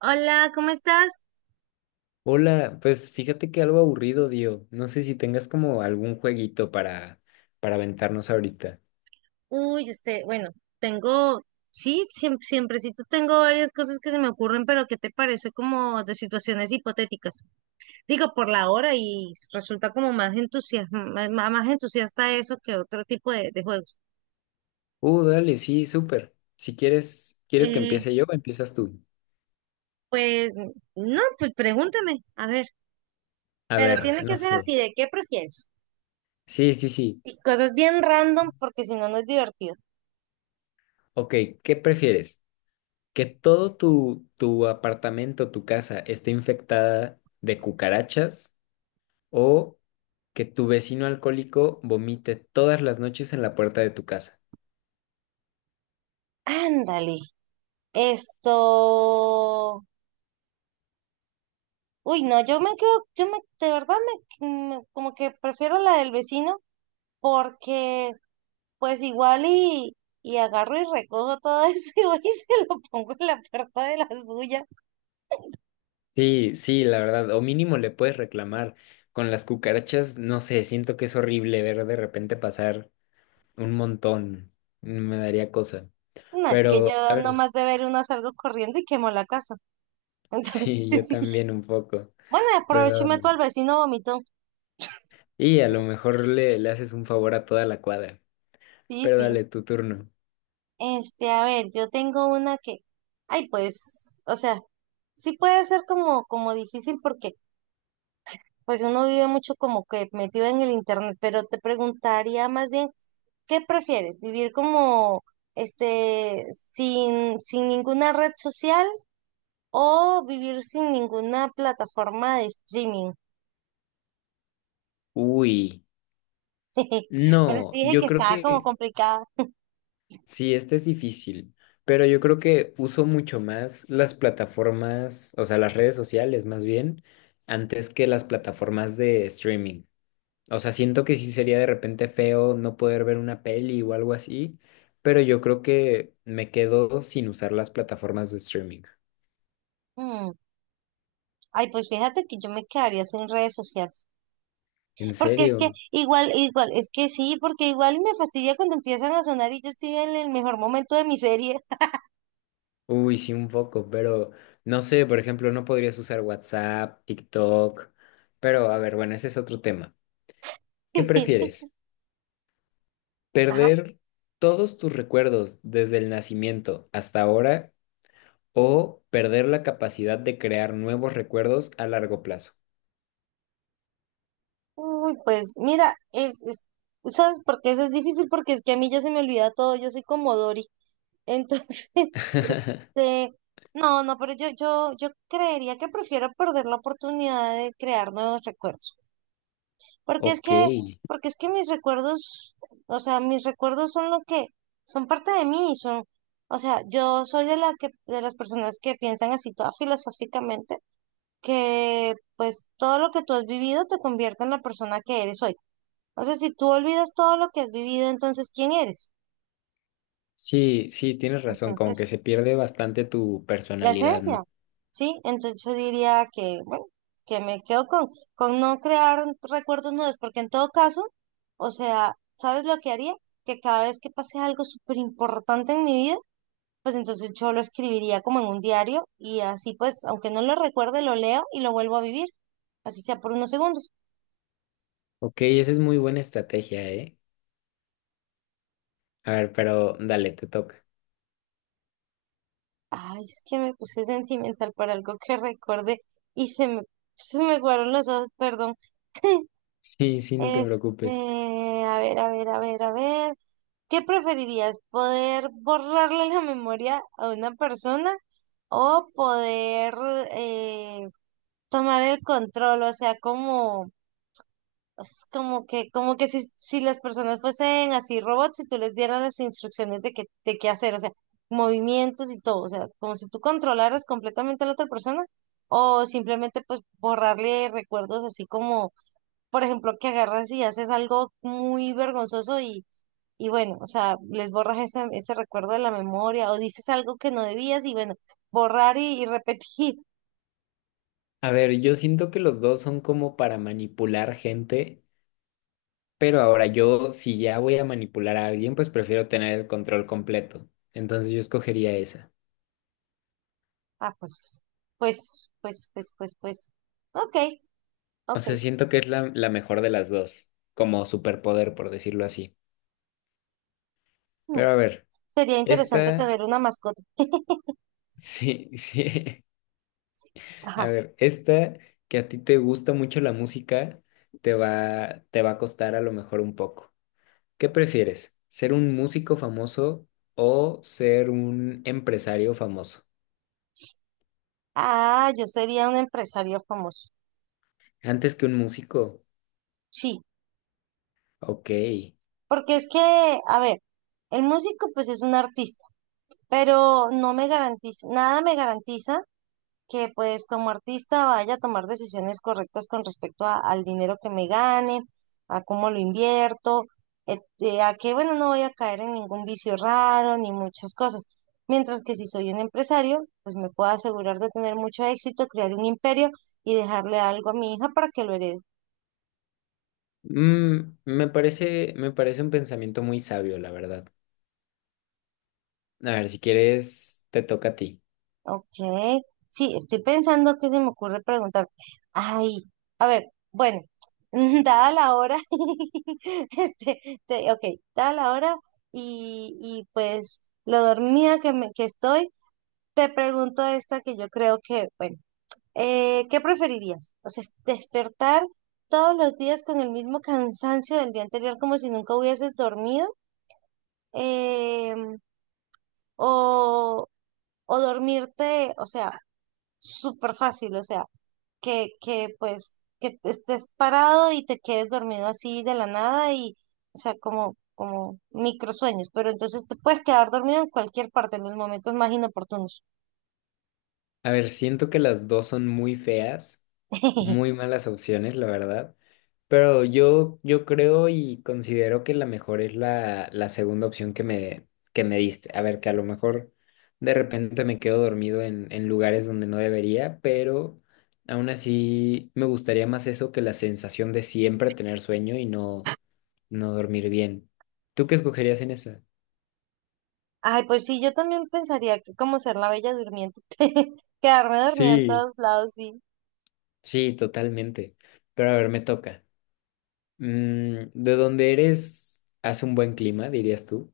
Hola, ¿cómo estás? Hola, pues fíjate que algo aburrido, Dio. No sé si tengas como algún jueguito para aventarnos ahorita. Uy, bueno, tengo, sí, siemprecito tengo varias cosas que se me ocurren, pero ¿qué te parece como de situaciones hipotéticas? Digo, por la hora y resulta como más más entusiasta eso que otro tipo de juegos. Dale, sí, súper. Si quieres, ¿quieres que Eh, empiece yo o empiezas tú? pues, no, pues pregúntame, a ver, A pero A ver, tiene ver. no Que ser sé. así, ¿de qué prefieres? Sí, sí, sí. Y cosas bien random, porque si no, no es divertido. Ok, ¿qué prefieres? ¿Que todo tu apartamento, tu casa, esté infectada de cucarachas o que tu vecino alcohólico vomite todas las noches en la puerta de tu casa? Ándale, esto... Uy, no, yo me quedo, yo me, de verdad como que prefiero la del vecino porque pues y agarro y recojo todo eso y voy y se lo pongo en la puerta de la suya. Sí, sí, la verdad, o mínimo le puedes reclamar. Con las cucarachas, no sé, siento que es horrible ver de repente pasar un montón. Me daría cosa. No, es que Pero, a yo ver, nomás de ver una salgo corriendo y quemo la casa. sí, yo Entonces, sí. también un poco. Bueno, aprovecho y Pero, meto al vecino vomitó. y a lo mejor le haces un favor a toda la cuadra. Sí, Pero sí. dale tu turno. A ver, yo tengo una ay, pues, o sea, sí puede ser como difícil porque pues uno vive mucho como que metido en el internet, pero te preguntaría más bien, ¿qué prefieres? ¿Vivir como este sin ninguna red social o vivir sin ninguna plataforma de streaming? Uy, Pero te no, dije que yo creo estaba como que complicada. sí, este es difícil, pero yo creo que uso mucho más las plataformas, o sea, las redes sociales más bien, antes que las plataformas de streaming. O sea, siento que sí sería de repente feo no poder ver una peli o algo así, pero yo creo que me quedo sin usar las plataformas de streaming. Mm. Ay, pues fíjate que yo me quedaría sin redes sociales. ¿En Porque es que serio? Igual, es que sí, porque igual me fastidia cuando empiezan a sonar y yo estoy en el mejor momento de mi serie. Uy, sí, un poco, pero no sé, por ejemplo, no podrías usar WhatsApp, TikTok, pero a ver, bueno, ese es otro tema. ¿Qué prefieres? Ajá. Perder todos tus recuerdos desde el nacimiento hasta ahora o perder la capacidad de crear nuevos recuerdos a largo plazo. Uy, pues mira, es- ¿sabes por qué eso es difícil? Porque es que a mí ya se me olvida todo, yo soy como Dory. Entonces, este, no, no, pero yo creería que prefiero perder la oportunidad de crear nuevos recuerdos. Porque es Ok. Porque es que mis recuerdos, o sea, mis recuerdos son lo que, son parte de mí, son, o sea, yo soy de de las personas que piensan así toda filosóficamente, que pues todo lo que tú has vivido te convierte en la persona que eres hoy. O sea, si tú olvidas todo lo que has vivido, entonces ¿quién eres? Sí, sí, tienes razón, como que Entonces, se pierde bastante tu la personalidad, ¿no? esencia, ¿sí? Entonces yo diría que, bueno, que me quedo con no crear recuerdos nuevos, porque en todo caso, o sea, ¿sabes lo que haría? Que cada vez que pase algo súper importante en mi vida, pues entonces yo lo escribiría como en un diario y así pues, aunque no lo recuerde, lo leo y lo vuelvo a vivir, así sea por unos segundos. Ok, esa es muy buena estrategia, ¿eh? A ver, pero dale, te toca. Ay, es que me puse sentimental por algo que recordé y se me guardaron los ojos, perdón. Sí, sí, no te preocupes. Este, a ver. ¿Qué preferirías? ¿Poder borrarle la memoria a una persona o poder eh, tomar el control? O sea, como, es como como que si las personas fuesen así robots y tú les dieras las instrucciones de de qué hacer, o sea, movimientos y todo, o sea, como si tú controlaras completamente a la otra persona o simplemente pues borrarle recuerdos así como por ejemplo, que agarras y haces algo muy vergonzoso y bueno, o sea, les borras ese recuerdo de la memoria o dices algo que no debías y bueno, borrar y repetir. A ver, yo siento que los dos son como para manipular gente. Pero ahora yo, si ya voy a manipular a alguien, pues prefiero tener el control completo. Entonces yo escogería esa. Ah, pues. Ok, O ok. sea, siento que es la mejor de las dos, como superpoder, por decirlo así. Mm. Pero a ver, Sería interesante esta, tener una mascota. sí, sí. A Ajá. ver, esta que a ti te gusta mucho la música, te va a costar a lo mejor un poco. ¿Qué prefieres? ¿Ser un músico famoso o ser un empresario famoso? Ah, yo sería un empresario famoso. Antes que un músico. Sí, Ok. porque es que, a ver, el músico pues es un artista, pero no me garantiza, nada me garantiza que pues como artista vaya a tomar decisiones correctas con respecto a- al dinero que me gane, a cómo lo invierto, este, a que bueno, no voy a caer en ningún vicio raro ni muchas cosas. Mientras que si soy un empresario, pues me puedo asegurar de tener mucho éxito, crear un imperio y dejarle algo a mi hija para que lo herede. Mm, me parece un pensamiento muy sabio, la verdad. A ver, si quieres, te toca a ti. Ok, sí, estoy pensando que se me ocurre preguntar. Ay, a ver, bueno, dada la hora, ok, dada la hora y pues lo dormida que estoy, te pregunto esta que yo creo que, bueno, ¿qué preferirías? O sea, despertar todos los días con el mismo cansancio del día anterior como si nunca hubieses dormido, em, o, o dormirte, o sea, súper fácil, o sea que pues que te estés parado y te quedes dormido así de la nada y, o sea, como microsueños, pero entonces te puedes quedar dormido en cualquier parte, en los momentos más inoportunos. A ver, siento que las dos son muy feas, muy malas opciones, la verdad. Pero yo creo y considero que la mejor es la segunda opción que me diste. A ver, que a lo mejor de repente me quedo dormido en lugares donde no debería, pero aún así me gustaría más eso que la sensación de siempre tener sueño y no dormir bien. ¿Tú qué escogerías en esa? Ay, pues sí, yo también pensaría que como ser la bella durmiente, quedarme dormida en Sí, todos lados, sí. sí, totalmente. Pero a ver, me toca. Mm, ¿de dónde eres? ¿Hace un buen clima, dirías tú?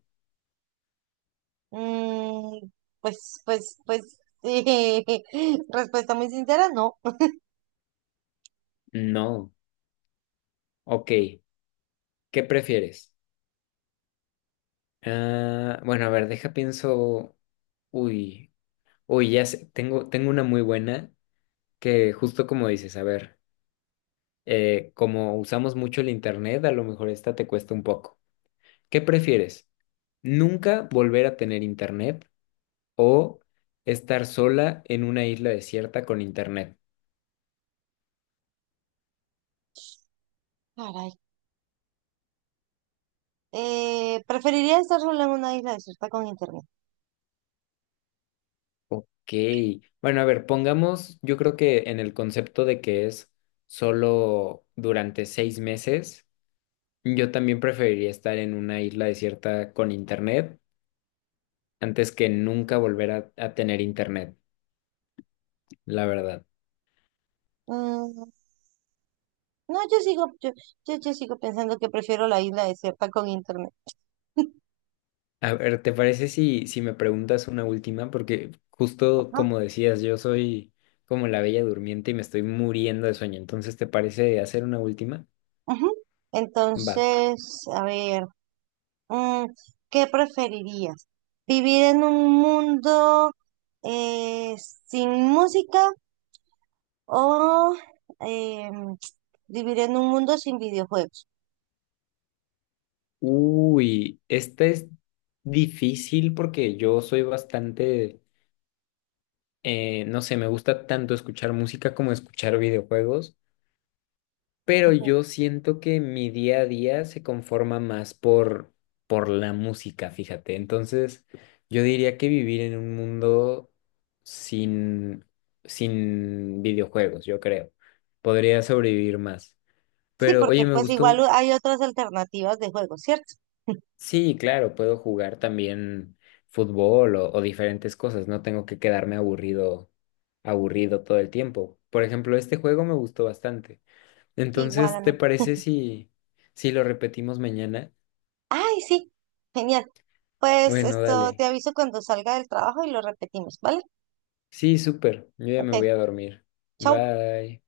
Mm, pues, sí. Respuesta muy sincera, no. No. Ok. ¿Qué prefieres? Ah, bueno, a ver, deja pienso. Uy, uy, ya sé, tengo, tengo una muy buena que justo como dices, a ver, como usamos mucho el internet, a lo mejor esta te cuesta un poco. ¿Qué prefieres? ¿Nunca volver a tener internet o estar sola en una isla desierta con internet? Caray. Preferiría estar sola en una isla desierta con internet. Ok. Bueno, a ver, pongamos, yo creo que en el concepto de que es solo durante 6 meses, yo también preferiría estar en una isla desierta con internet antes que nunca volver a tener internet, la verdad. Mm. No, yo sigo pensando que prefiero la isla desierta con internet, A ver, ¿te parece si, si me preguntas una última? Porque justo ¿no? como decías, yo soy como la bella durmiente y me estoy muriendo de sueño. Entonces, ¿te parece hacer una última? Ujú. Va. Entonces, a ver, mm, ¿qué preferirías? ¿Vivir en un mundo eh, sin música o em, vivir en un mundo sin videojuegos? Uy, esta es difícil porque yo soy bastante, no sé, me gusta tanto escuchar música como escuchar videojuegos, pero Ujú. yo siento que mi día a día se conforma más por la música, fíjate. Entonces, yo diría que vivir en un mundo sin, sin videojuegos, yo creo. Podría sobrevivir más. Sí, Pero, porque oye, me pues igual gustó. u- hay otras alternativas de juegos, ¿cierto? Sí, claro, puedo jugar también fútbol o diferentes cosas, no tengo que quedarme aburrido todo el tiempo. Por ejemplo, este juego me gustó bastante. Igual a Entonces, ¿te mí. parece si, si lo repetimos mañana? Ay, sí, genial. Pues Bueno, esto dale. te aviso cuando salga del trabajo y lo repetimos, ¿vale? Sí, súper. Yo ya me voy Ok. a dormir. Chau. Bye.